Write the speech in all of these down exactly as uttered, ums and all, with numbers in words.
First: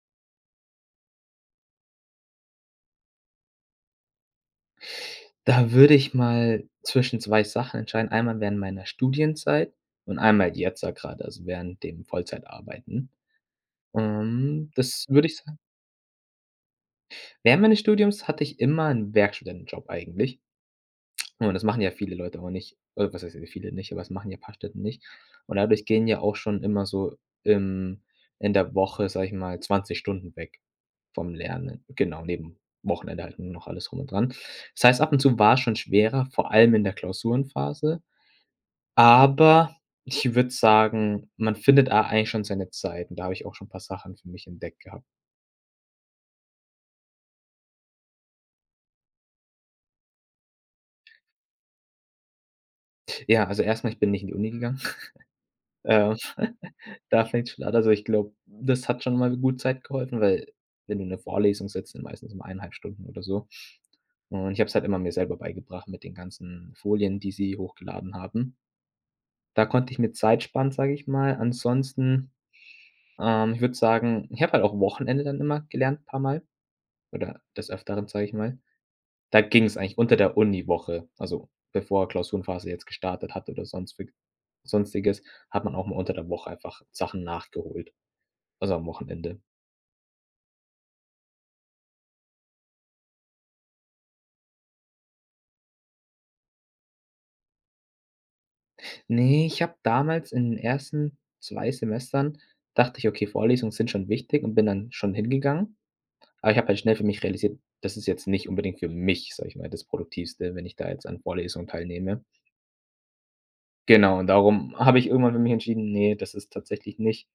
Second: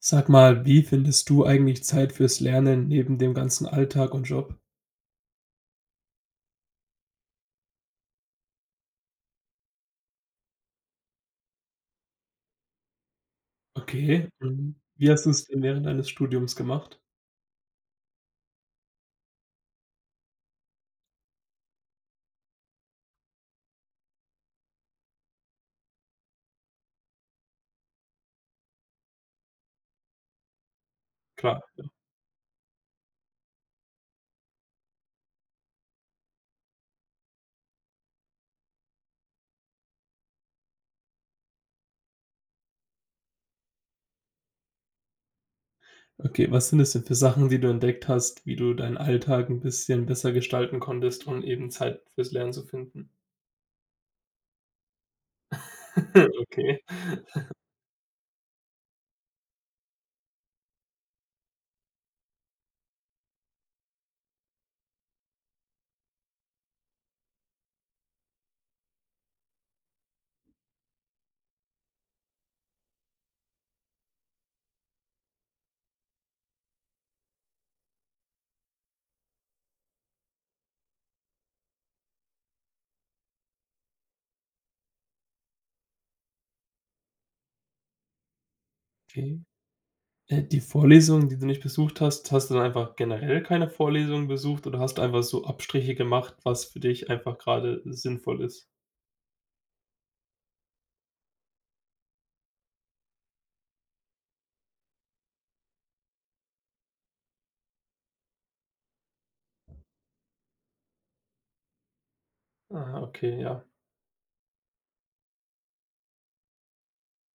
Sag mal, wie findest du eigentlich Zeit fürs Lernen neben dem ganzen Alltag und Job? Da würde ich mal zwischen zwei Sachen entscheiden. Einmal während meiner Studienzeit und einmal jetzt da grade, also während dem Vollzeitarbeiten. Okay, Ähm, mhm. das Wie hast würde ich du's sagen, denn während deines Studiums gemacht? während meines Studiums hatte ich immer 'n Werkstudentenjob eigentlich. Und das machen ja viele Leute aber nicht. Äh, was heißt ja viele nicht, aber das machen ja ein paar Städte nicht. Und dadurch gehen ja auch schon immer so im in der Woche, sage ich mal, zwanzig Stunden weg vom Klar. Lernen. Genau, neben Wochenende halt nur noch alles rum und dran. Das heißt, ab und zu war es schon schwerer, vor allem in der Klausurenphase. Aber ich würde sagen, man findet da eigentlich schon seine Zeit und da habe ich auch schon ein paar Sachen für mich entdeckt gehabt. Okay, was sind es denn für Sachen, die du entdeckt hast, wie du deinen Alltag ein bisschen besser gestalten konntest, um eben Zeit fürs Lernen zu finden? Ja, also erstmal mal, ich bin nicht in die Uni gegangen. Ähm. Okay. Da fängt's schon an. Also, ich glaube, das hat schon mal gut Zeit geholfen, weil wenn du 'ne Vorlesung sitzt, sind meistens um eineinhalb Stunden oder so. Und ich habe es halt immer mir selber beigebracht mit den ganzen Folien, die sie hochgeladen haben. Da konnte ich mir Zeit sparen, sage ich mal. Ansonsten, ähm, ich würde sagen, ich habe halt auch Wochenende dann immer gelernt, paar Mal oder des Öfteren, sage ich mal. Da ging's eigentlich unter der Uniwoche, also, bevor Klausurenphase jetzt gestartet hat oder sonst wi Sonstiges, hat man auch mal unter der Woche einfach Sachen nachgeholt, also, am Wochenende. Okay. Äh, die Vorlesungen, die du nicht besucht hast, hast du dann einfach generell keine Vorlesungen besucht oder hast du einfach so Abstriche gemacht, was für dich einfach gerade sinnvoll ist? Ne, ich habe damals in den ersten zwei Semestern dachte ich: „Okay, Vorlesungen sind schon wichtig“ und bin dann schon hingegangen. Aber ich habe halt schnell für mich realisiert, das ist jetzt nicht unbedingt für mich, sage ich mal, das Produktivste, wenn ich da jetzt an Vorlesungen teilnehme. Ah, okay, ja. Genau, und darum habe ich irgendwann für mich entschieden: nee, das ist tatsächlich nicht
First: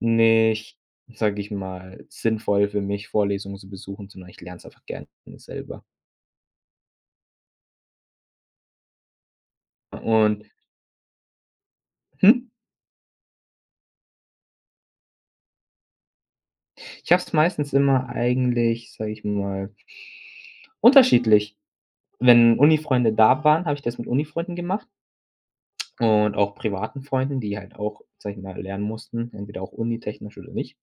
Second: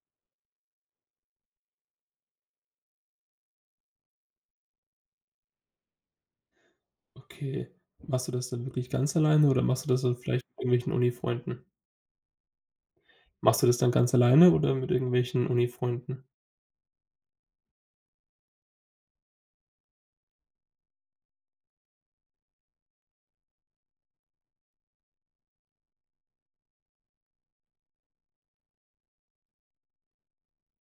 nicht, sage ich mal, sinnvoll für mich, Vorlesungen zu besuchen, sondern ich lerne es einfach gerne selber.“ Okay. Machst du das dann wirklich ganz alleine oder machst du das dann vielleicht Und mit irgendwelchen Unifreunden? hm, Machst du das dann ganz alleine oder mit irgendwelchen Unifreunden? ich habe es meistens immer eigentlich, sage ich mal, unterschiedlich. Wenn Unifreunde da waren, habe ich das mit Unifreunden gemacht und auch privaten Freunden, die halt auch, sage ich mal, lernen mussten, entweder auch unitechnisch oder nicht.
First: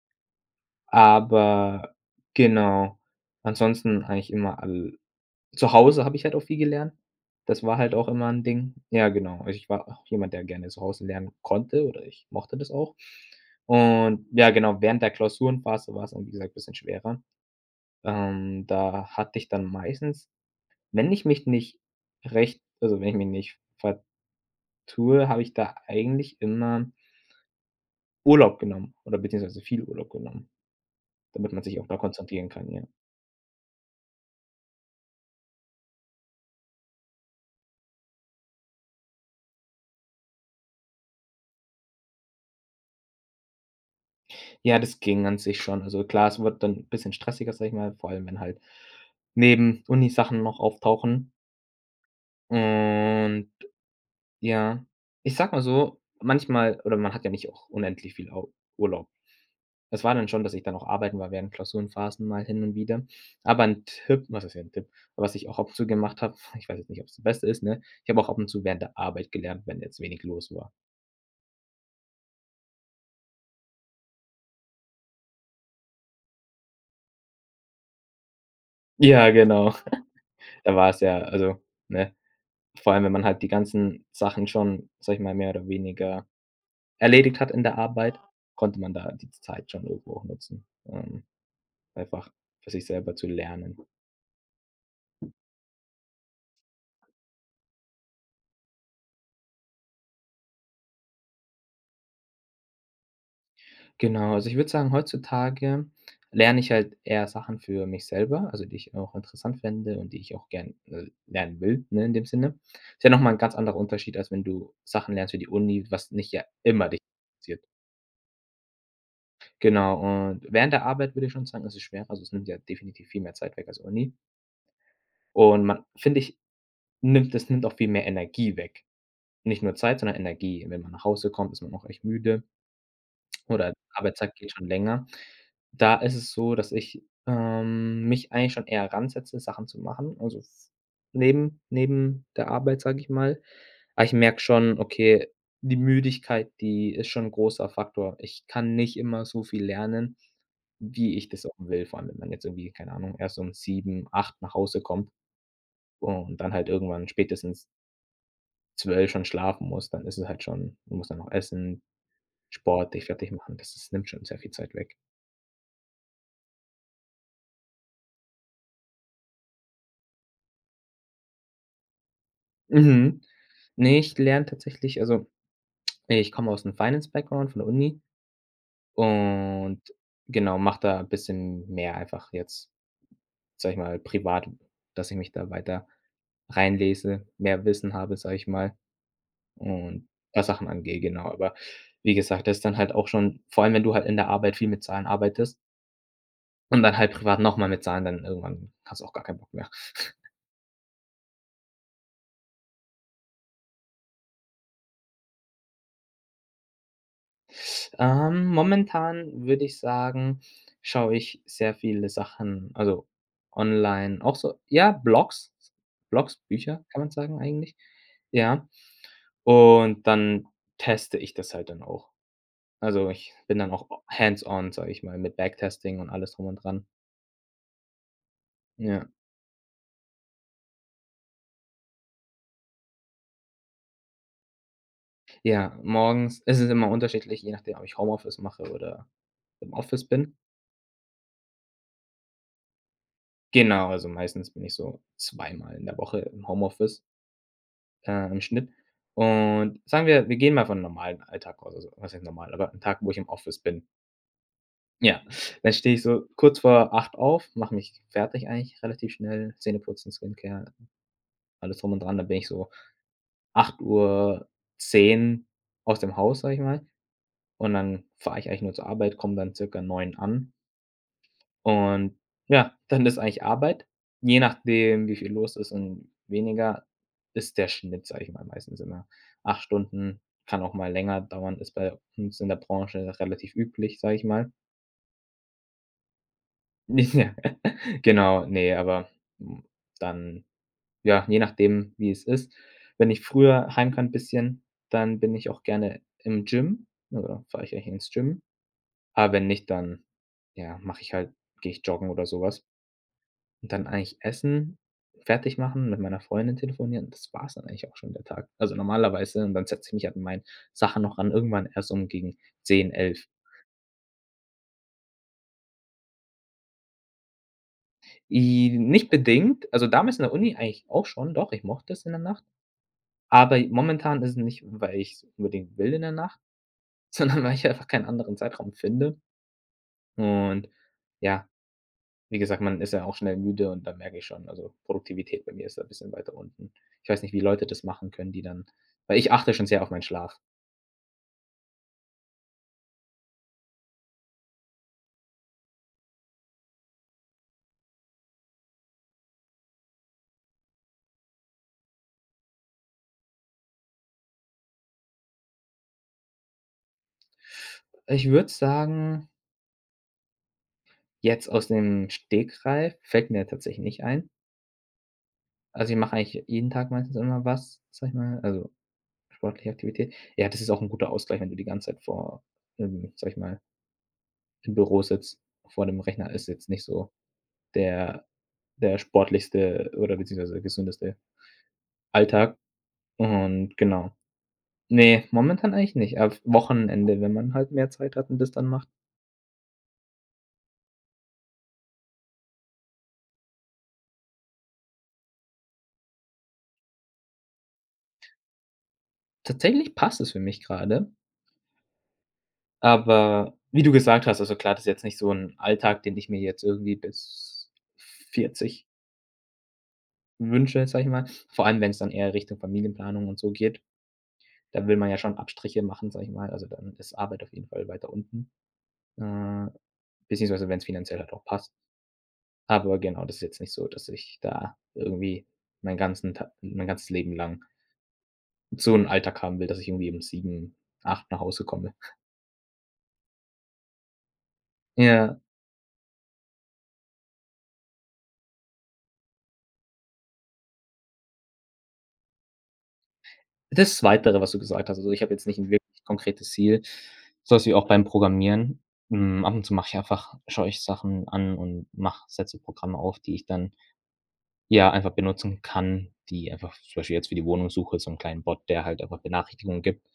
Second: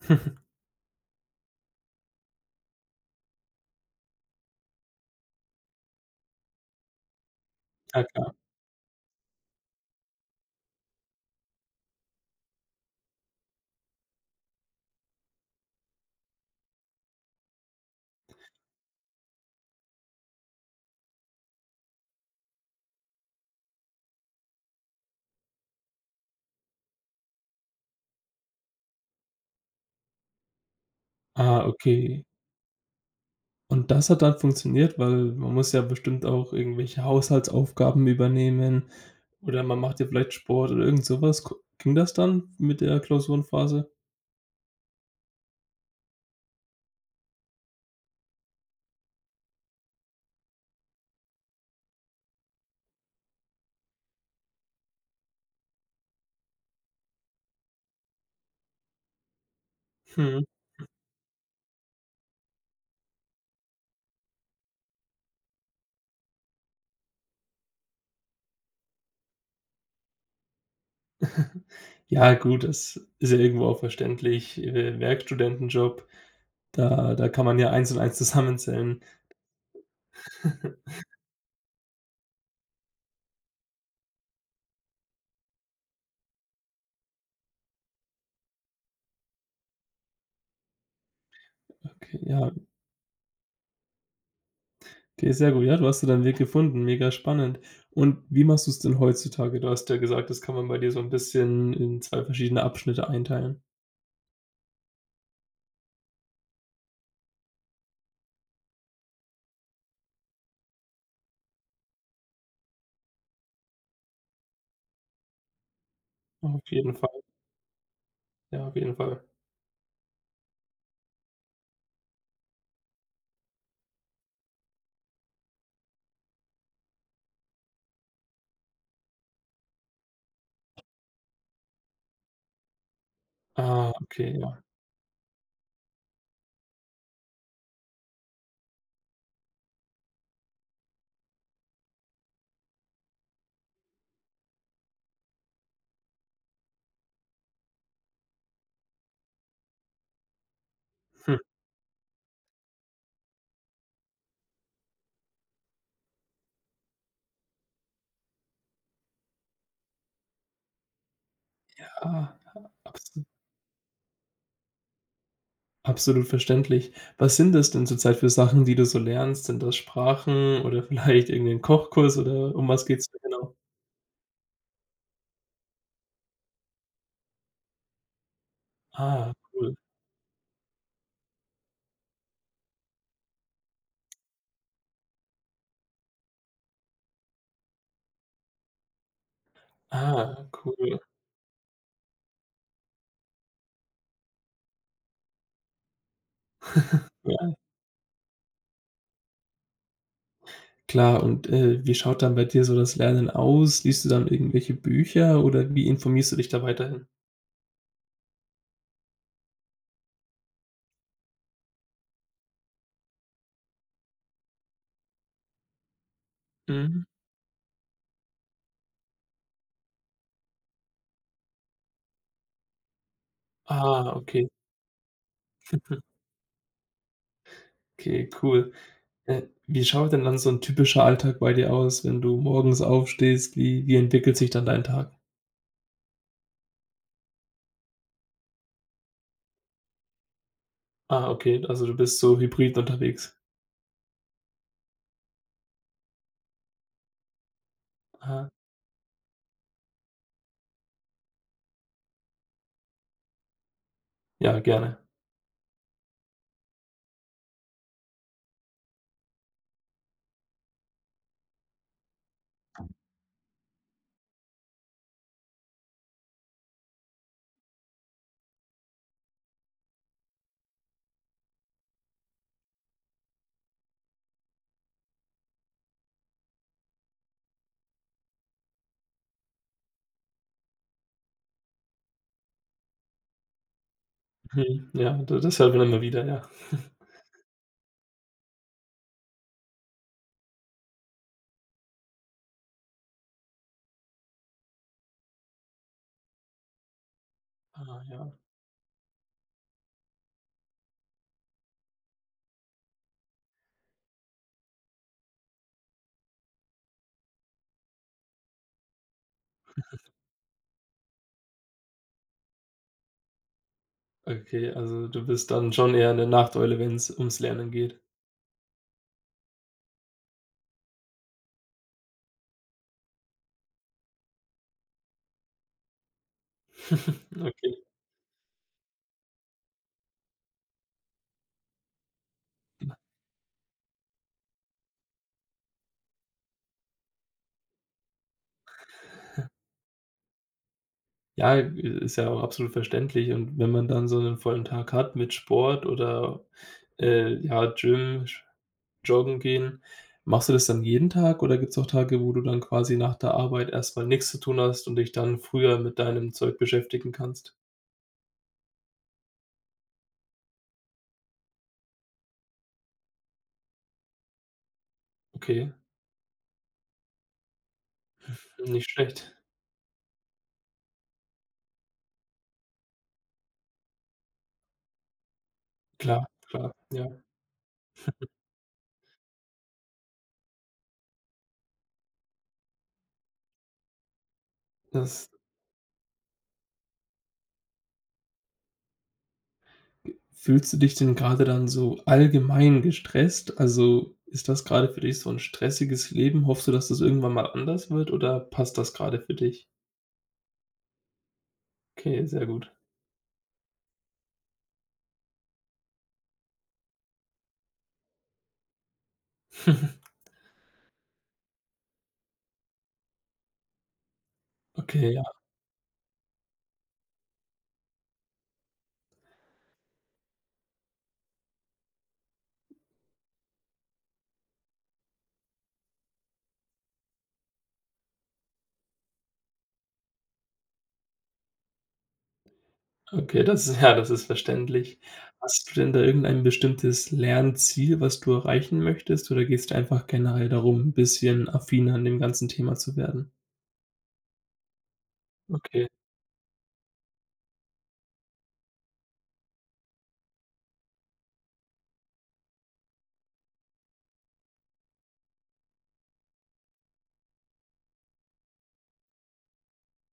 Aber genau, ansonsten eigentlich immer al zu Hause habe ich halt auch viel gelernt. Das war halt Ja, auch immer klar. 'n Ding. Ja, genau. Also, ich war auch jemand, der gerne zu Hause lernen konnte oder ich mochte das auch. Und ja, genau, während der Klausurenphase war's dann, wie gesagt, bisschen schwerer. Ähm, da hatte ich dann meistens, wenn ich mich nicht recht also, wenn ich mich nicht ver Tour habe ich da eigentlich immer Urlaub genommen oder beziehungsweise viel Urlaub genommen, damit man Ah, sich auch da okay. konzentrieren kann, ja. Und das hat dann funktioniert, weil man muss ja bestimmt auch irgendwelche Haushaltsaufgaben übernehmen oder man macht ja vielleicht Sport oder irgend sowas. Ko ging das dann mit der Klausurenphase? Ja, das ging an sich schon. Also klar, es wird dann 'n bisschen stressiger, sage ich mal, vor allem wenn halt neben Uni-Sachen noch auftauchen. Und ja, ich sage mal so, manchmal oder man hat ja nicht auch unendlich viel Au Urlaub. Es war dann Mhm. schon, dass ich dann auch arbeiten war während Klausurenphasen mal hin und wieder. Aber 'n Tipp, was heißt ja 'n Tipp, was ich auch ab und zu gemacht habe, ich weiß jetzt nicht, ob's das Beste ist, ne? Ich habe auch ab und zu während der Arbeit gelernt, wenn jetzt wenig los war. Ja gut, das ist ja irgendwo auch verständlich. Äh, Werkstudentenjob, da da kann man ja eins und eins zusammenzählen. Ja, genau. Da war es ja also, ne? Vor allem, wenn man halt die ganzen Sachen schon, sage ich mal, mehr oder weniger erledigt hat in der Arbeit, konnte man da die Zeit schon irgendwo auch nutzen, ähm, Okay, einfach ja. für sich selber zu lernen. Okay, sehr gut. Ja, du hast da deinen Weg gefunden, mega spannend. Und wie machst du es denn heutzutage? Du hast ja gesagt, das kann man bei dir so ein bisschen in zwei verschiedene Abschnitte einteilen. Genau, also ich würde sagen, heutzutage lerne ich halt eher Sachen für mich selber, also die ich auch interessant fände und die ich auch gern, äh, lernen will, ne, in dem Sinne. Ist ja noch mal 'n ganz anderer Unterschied, als wenn du Sachen lernst für die Uni, was nicht ja Auf immer jeden dich Fall, interessiert. ja, auf jeden Fall. Genau, und während der Arbeit würde ich schon sagen, ist es schwerer. Also, es nimmt ja definitiv viel mehr Zeit weg als Uni. Und man, finde ich, nimmt es nimmt auch viel mehr Energie weg. Nicht nur Zeit, sondern Energie. Wenn man nach Hause kommt, ist man auch echt müde oder der Ah, okay, Arbeitstag geht ja. schon länger. Da ist es so, dass ich, ähm, mich eigentlich schon eher ransetze, Sachen zu machen, also f neben neben der Arbeit, sage ich mal. Aber ich merke schon, okay, die Müdigkeit, die ist schon 'n großer Faktor. Ich kann nicht immer so viel lernen, wie ich Hm. das auch will, vor allem, wenn man jetzt irgendwie, keine Ahnung, erst um sieben, acht nach Hause kommt und dann halt irgendwann spätestens zwölf schon schlafen muss, dann ist es halt schon, du musst dann noch essen, Ja, Sport, dich abso fertig machen. Das das nimmt schon sehr viel Zeit weg. absolut verständlich. Was sind das denn zurzeit für Sachen, die du so lernst? Sind das Sprachen oder vielleicht irgendein Kochkurs oder um was geht's da Mhm. genau? Ne, ich lerne tatsächlich, also, ich komme aus 'nem Finance-Background von der Uni Ah, cool. und genau, mache da bisschen mehr einfach jetzt, sage ich mal, privat, dass ich mich da weiter reinlese, mehr Wissen habe, sage ich mal, und was Ah, Sachen cool. angehe, genau. Aber wie gesagt, das ist dann halt auch schon, vor allem, wenn du halt in der Arbeit viel mit Zahlen arbeitest und dann halt privat noch mal mit Zahlen, dann irgendwann hast du auch gar keinen Bock mehr. Klar, und, äh, wie schaut dann bei dir so das Lernen aus? Liest du dann irgendwelche Bücher oder wie informierst du dich da weiterhin? Ähm, momentan würde ich sagen, schaue ich sehr viele Sachen, also online, auch so ja, Blogs, Blogs, Bücher, kann Mhm. man sagen eigentlich. Ja, und dann teste ich das halt dann auch. Also, ich bin dann auch Ah, hands okay. on, sage ich mal, mit Backtesting und alles drum und dran. Okay, cool. Ja. Äh, wie schaut denn dann so ein typischer Alltag bei dir aus, wenn du morgens aufstehst? Wie wie entwickelt sich dann dein Tag? Ja, morgens ist es immer unterschiedlich, je nachdem, ob ich Homeoffice mache oder im Office bin. Ah, okay, also du bist so hybrid unterwegs. Genau, also meistens bin ich so zweimal in der Woche im Homeoffice, äh, im Aha. Schnitt. Und sagen wir, wir gehen mal von einem normalen Alltag aus, also was heißt normal, aber ein Tag, wo ich im Office bin. Ja, gerne. Ja, dann stehe ich so kurz vor acht auf, mache mich fertig eigentlich relativ schnell, Zähne putzen, Skincare, alles drum und dran. Dann bin ich so acht Uhr zehn aus dem Haus, sage ich mal, und dann fahre ich eigentlich nur zur Arbeit, komme dann circa neun an. Und ja, dann ist eigentlich Arbeit. Je nachdem, wie viel los ist und weniger, ist der Schnitt, sage ich mal, meistens immer acht Stunden, kann auch mal länger dauern, ist bei uns in der Branche relativ üblich, sage ich mal. Mhm. Ja, d das hört man immer wieder, ja. Ja, genau, nee aber, hm, dann ja, je nachdem, wie es ist. Wenn ich früher heim kann ein bisschen, dann bin ich auch gerne im Gym oder fahre ich eigentlich Ah, ins ja. Gym. Aber wenn nicht, dann, ja, mache ich halt, gehe ich joggen oder sowas. Und dann eigentlich essen, fertig machen, mit meiner Freundin telefonieren, das war's dann eigentlich auch schon der Tag. Also, normalerweise, und dann setze ich mich an meinen Sachen noch ran, irgendwann erst um gegen zehn, elf. Okay, also du bist dann schon eher 'ne Nachteule, wenn es ums Lernen geht. I Nicht bedingt, also, damals in der Uni eigentlich auch schon, doch, ich mochte es in der Nacht, aber momentan ist es nicht, weil ich's unbedingt will in der Nacht, sondern weil ich Okay. einfach keinen anderen Zeitraum finde. Und ja, wie gesagt, man ist ja auch schnell müde und da merke ich schon, also, Produktivität bei mir ist da ein bisschen weiter unten. Ich weiß nicht, wie Leute das machen können, die dann, weil ich achte schon sehr auf meinen Schlaf. Ja, ist ja auch absolut verständlich, und wenn man dann so einen vollen Tag hat mit Sport oder, äh, ja, Gym, Sch joggen gehen, machst du das dann jeden Tag oder gibt es auch Tage, wo du dann quasi nach der Arbeit erstmal nichts zu tun hast und dich dann früher mit deinem Zeug beschäftigen kannst? Ich würde sagen, jetzt aus dem Stegreif fällt mir tatsächlich nicht ein. Okay, Also, ich mache eigentlich jeden Tag meistens immer was, sage ich mal, also nicht schlecht. sportliche Aktivität. Ja, das ist auch ein guter Ausgleich, wenn du die ganze Zeit vor, ähm, sage ich mal, im Büro sitzt. Vor dem Klar, Rechner ist jetzt klar, nicht so ja. der der sportlichste oder beziehungsweise gesündeste Alltag und genau. Nee, Das momentan eigentlich nicht. Auf Wochenende, wenn man halt mehr Zeit hat und das dann macht. fühlst du dich denn gerade dann so allgemein gestresst? Also, ist das gerade für dich so ein stressiges Leben? Hoffst du, dass das irgendwann mal anders wird oder passt das gerade für dich? Tatsächlich passt es für mich gerade. Okay, sehr gut. Aber wie du gesagt hast, also klar, das ist jetzt nicht so 'n Alltag, den ich mir jetzt irgendwie bis vierzig wünsche, sage ich mal. Vor allem, wenn's dann eher Richtung Familienplanung und so geht. Da will man Okay, ja ja, schon Abstriche machen, sage ich mal. Also, dann ist Arbeit auf jeden Fall weiter unten, äh, beziehungsweise wenn's finanziell halt auch passt. Aber genau, das ist jetzt nicht so, dass ich da irgendwie meinen ganzen Ta mein ganzes Leben lang so 'n Alltag haben will, dass ich irgendwie um sieben, acht nach Hause komme. okay, das ist ja, das ist verständlich. Ja. Hast du denn da irgendein bestimmtes Lernziel, was du erreichen möchtest, oder gehst du einfach generell darum, ein bisschen affiner an dem ganzen Thema zu werden? Das Weitere, was du gesagt hast. Also, ich habe jetzt nicht 'n Okay, wirklich konkretes Ziel, so was wie auch beim Programmieren. Hm, ab und zu mache ich einfach, schaue ich Sachen an und mache, setze Programme auf, die ich dann, ja, einfach benutzen kann, die einfach zum Beispiel jetzt für die Wohnungssuche so 'n kleinen Bot, der halt einfach Benachrichtigungen gibt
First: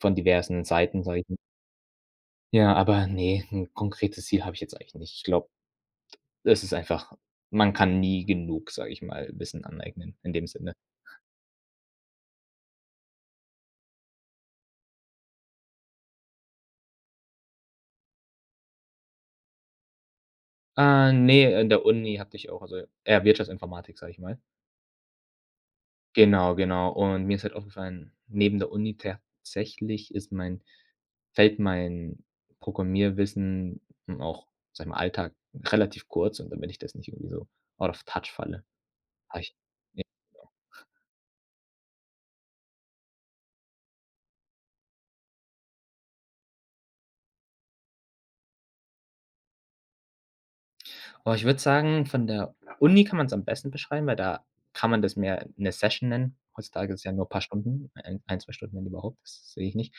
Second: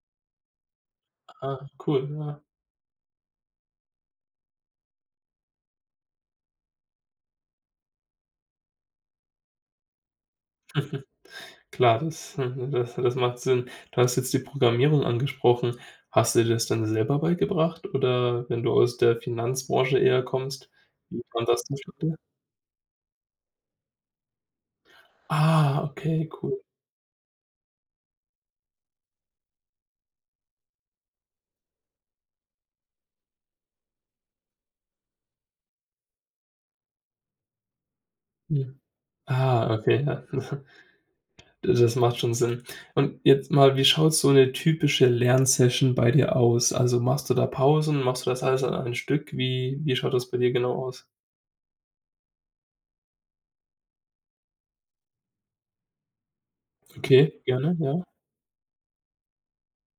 von diversen Seiten, sage ich mal. ah, cool, ja. Ja, aber ne, 'n konkretes Ziel habe ich jetzt eigentlich nicht. Ich glaube, es ist einfach, man kann nie genug, sage ich mal, Wissen aneignen in dem Sinne. Klar, das hm, das das macht Sinn. Du hast jetzt die Programmierung angesprochen. Hast du dir das dann selber beigebracht oder wenn du aus der Finanzbranche eher kommst, Äh, wie kam ne, das in der zustande? Uni hatte ich auch, also eher Wirtschaftsinformatik, sage ich mal. Ah, okay, Genau, cool. genau. Und mir ist halt aufgefallen, neben der Uni tatsächlich ist mein fällt mein Programmierwissen und auch, sage ich mal, Alltag relativ kurz, und damit ich das nicht irgendwie so out of touch falle, Mhm. habe ich... Ah, okay, ja. Das macht schon Sinn. Und jetzt mal, wie schaut so eine typische Lernsession bei dir aus? Also, machst du da Pausen? Machst du das alles an einem Stück? Wie wie schaut das bei dir genau aus? Aber ich würde sagen, von der Uni kann man es am besten beschreiben, weil da kann man das mehr 'ne Session nennen. Heutzutage ist ja nur Okay, paar gerne, Stunden, ja. ein ein, zwei Stunden, wenn überhaupt, das sehe ich nicht.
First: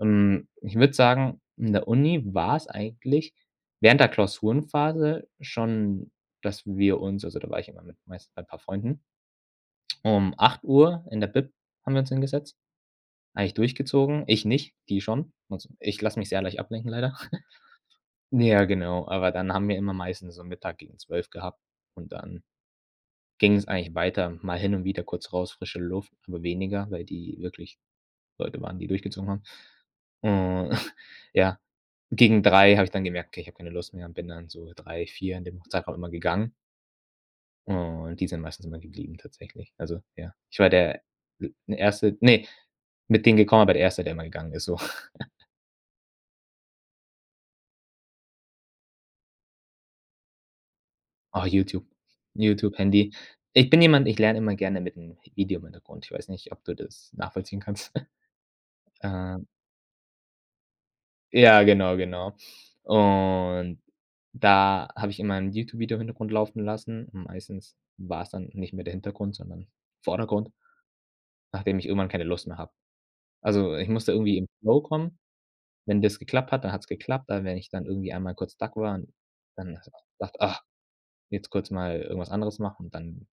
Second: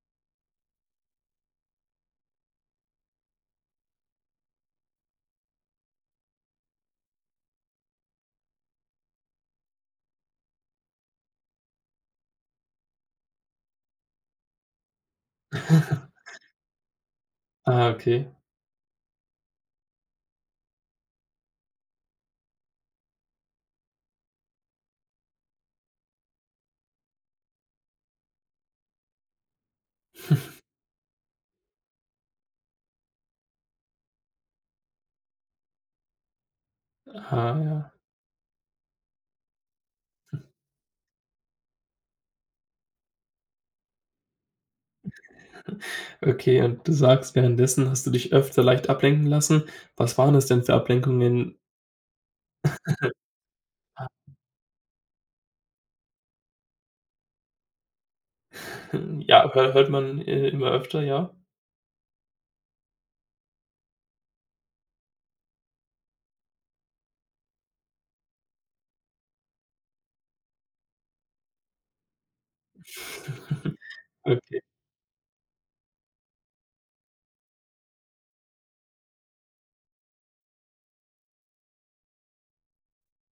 Ähm, ich würde sagen, in der Uni war's eigentlich während der Klausurenphase schon, dass wir uns, also da war ich immer mit, meist bei paar Freunden, um acht Uhr in der Bib haben wir uns hingesetzt, eigentlich durchgezogen. Ich nicht, die schon. Also, ich lasse mich sehr leicht ablenken leider. Ah, okay. Ja, genau, aber dann haben wir immer meistens so Mittag gegen zwölf gehabt und dann ging's eigentlich weiter. Mal hin und wieder kurz raus, frische Luft, aber weniger, weil die wirklich Leute waren, die durchgezogen haben. Und ja, gegen drei habe ich dann gemerkt: „Okay, ich habe keine Lust mehr“, und bin dann so drei vier in dem Zeitraum immer gegangen, Ah, ja. und die sind meistens immer geblieben tatsächlich. Also, ja, ich war der Erste, ne, mit denen gekommen, aber der Erste, der immer gegangen ist so. Okay, und du sagst, währenddessen hast du dich öfter leicht ablenken lassen. Was waren es denn für Oh, Ablenkungen? YouTube. YouTube, Handy. Ich bin jemand, ich lerne immer gerne mit einem Video im Hintergrund. Ich weiß nicht, ob du das nachvollziehen kannst. Äh Ja, hö hört man, äh, immer öfter, ja? Ja, genau, genau. Und da habe ich immer 'n YouTube-Video im Hintergrund laufen lassen. Und meistens war es dann nicht mehr der Hintergrund, sondern Vordergrund, nachdem ich irgendwann keine Lust mehr habe. Also, ich musste irgendwie im Okay, Flow kommen. Wenn das geklappt hat, dann hat's geklappt, aber wenn ich dann irgendwie einmal kurz stuck war und dann dachte: „Ach, jetzt kurz mal irgendwas anderes machen“, und dann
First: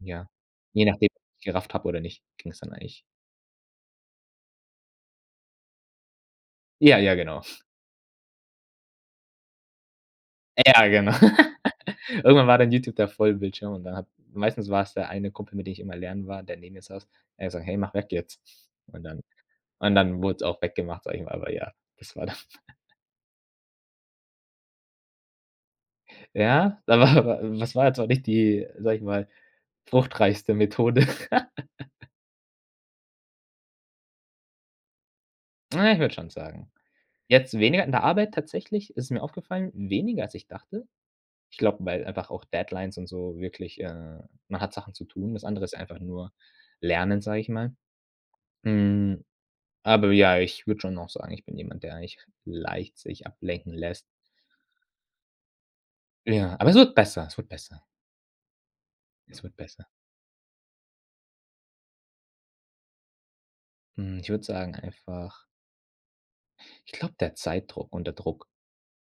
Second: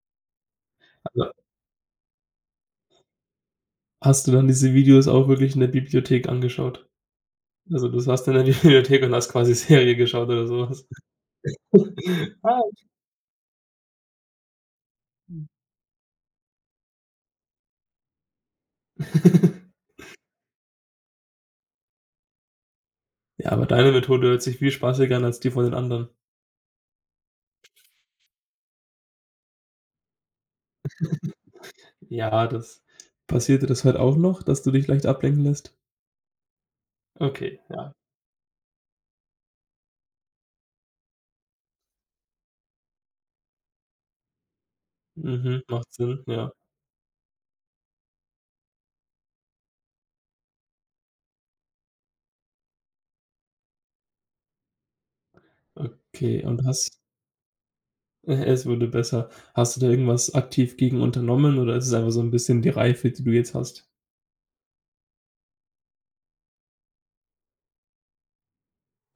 ja, je nachdem, ob also, ich's gerafft habe oder nicht, ging es dann eigentlich. hast du dann diese Videos auch wirklich in der Bibliothek angeschaut? Ja, ja, genau. Also, du saßt in der Bibliothek und hast quasi Serie geschaut oder so was? Ja, genau. Irgendwann war Ah, dann okay. YouTube der Vollbildschirm, und dann hat, meistens war es der eine Kumpel, mit dem ich immer lernen war, der neben mir saß. Er hat gesagt: „Hey, mach weg jetzt.“ Und dann und dann wurde es auch weggemacht, sage ich mal, aber ja, das war dann... Ja, aber deine Methode hört sich viel spaßiger an als die von den anderen. ja, aber das war jetzt auch nicht die, sage ich mal, fruchtreichste Methode. Ja, das passiert dir das heute auch noch, dass du dich leicht ablenken lässt? Na, ich würde schon sagen. Jetzt Okay, weniger in ja. der Arbeit tatsächlich ist mir aufgefallen, weniger als ich dachte. Ich glaube, weil einfach auch Deadlines und so wirklich, äh man hat Sachen zu tun. Das Mhm, andere ist macht einfach Sinn, nur ja. Lernen, sage ich mal. Hm, Aber ja, ich würde schon noch sagen, ich bin jemand, der eigentlich leicht sich ablenken lässt. Okay, Ja, und aber es wird hast besser, es wird besser. äh, es wurde besser. Es wird Hast du besser. da irgendwas aktiv gegen unternommen oder ist es einfach so 'n bisschen die Reife, die du jetzt hast? Hm, ich würde sagen einfach, ich glaube, der Zeitdruck und der Druck.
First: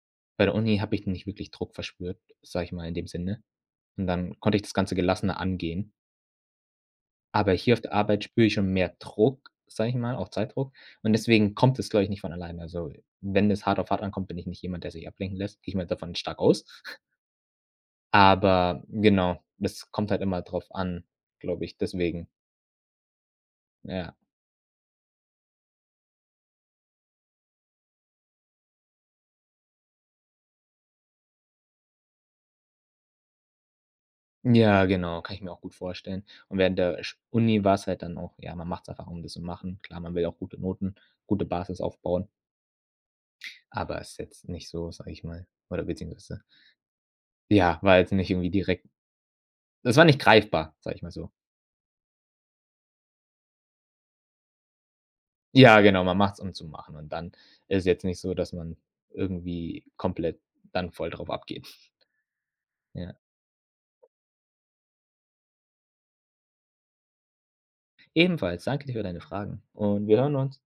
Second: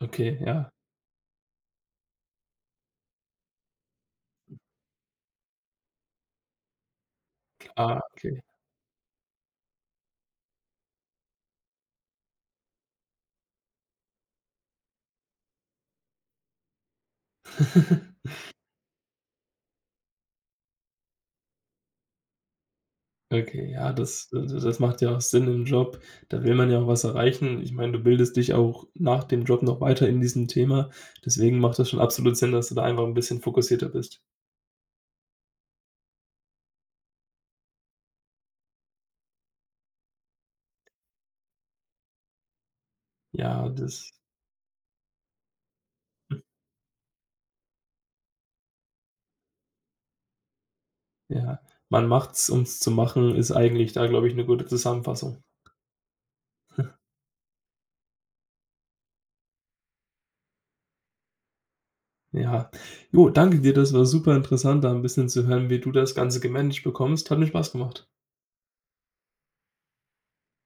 Okay, Bei der ja, Uni habe ich nicht wirklich Druck verspürt, sage ich mal in dem Sinne. Und dann konnte ich das Ganze gelassener angehen. Aber hier auf der klar, Arbeit okay. spüre ich schon mehr Druck, sage ich mal, auch Zeitdruck. Und deswegen kommt es, glaube ich, nicht von alleine. Also, wenn es hart auf hart ankommt, bin ich nicht jemand, der sich ablenken lässt. Gehe ich mal davon stark aus. Aber genau, das kommt halt immer drauf an, glaube ich, deswegen, Okay, ja, ja. das das macht ja auch Sinn im Job. Da will man ja auch was erreichen. Ich meine, du bildest dich auch nach dem Job noch weiter in diesem Thema. Deswegen macht das schon absolut Sinn, dass du da einfach ein bisschen fokussierter bist. Ja, genau, kann ich mir auch gut vorstellen. Und während der Sch Uni war es halt dann auch, ja, man macht es einfach, um das zu machen. Klar, man will auch gute Noten, gute Basis aufbauen, Ja, aber das es ist jetzt nicht so, sage ich mal, oder beziehungsweise ja, war jetzt nicht irgendwie direkt, das war nicht greifbar, sage ich mal so. ja. Man macht's, um's zu machen, ist eigentlich da, glaube ich, eine gute Zusammenfassung. Ja, genau, man macht es um zu machen, und dann ist jetzt nicht so, dass man irgendwie komplett dann voll drauf abgeht. Ja. Ja. Jo, danke dir. Das war super interessant, da ein bisschen zu hören, wie du das Ganze gemanagt bekommst. Hat mir Spaß gemacht. Ebenfalls, danke dir für deine Fragen, und wir hören uns.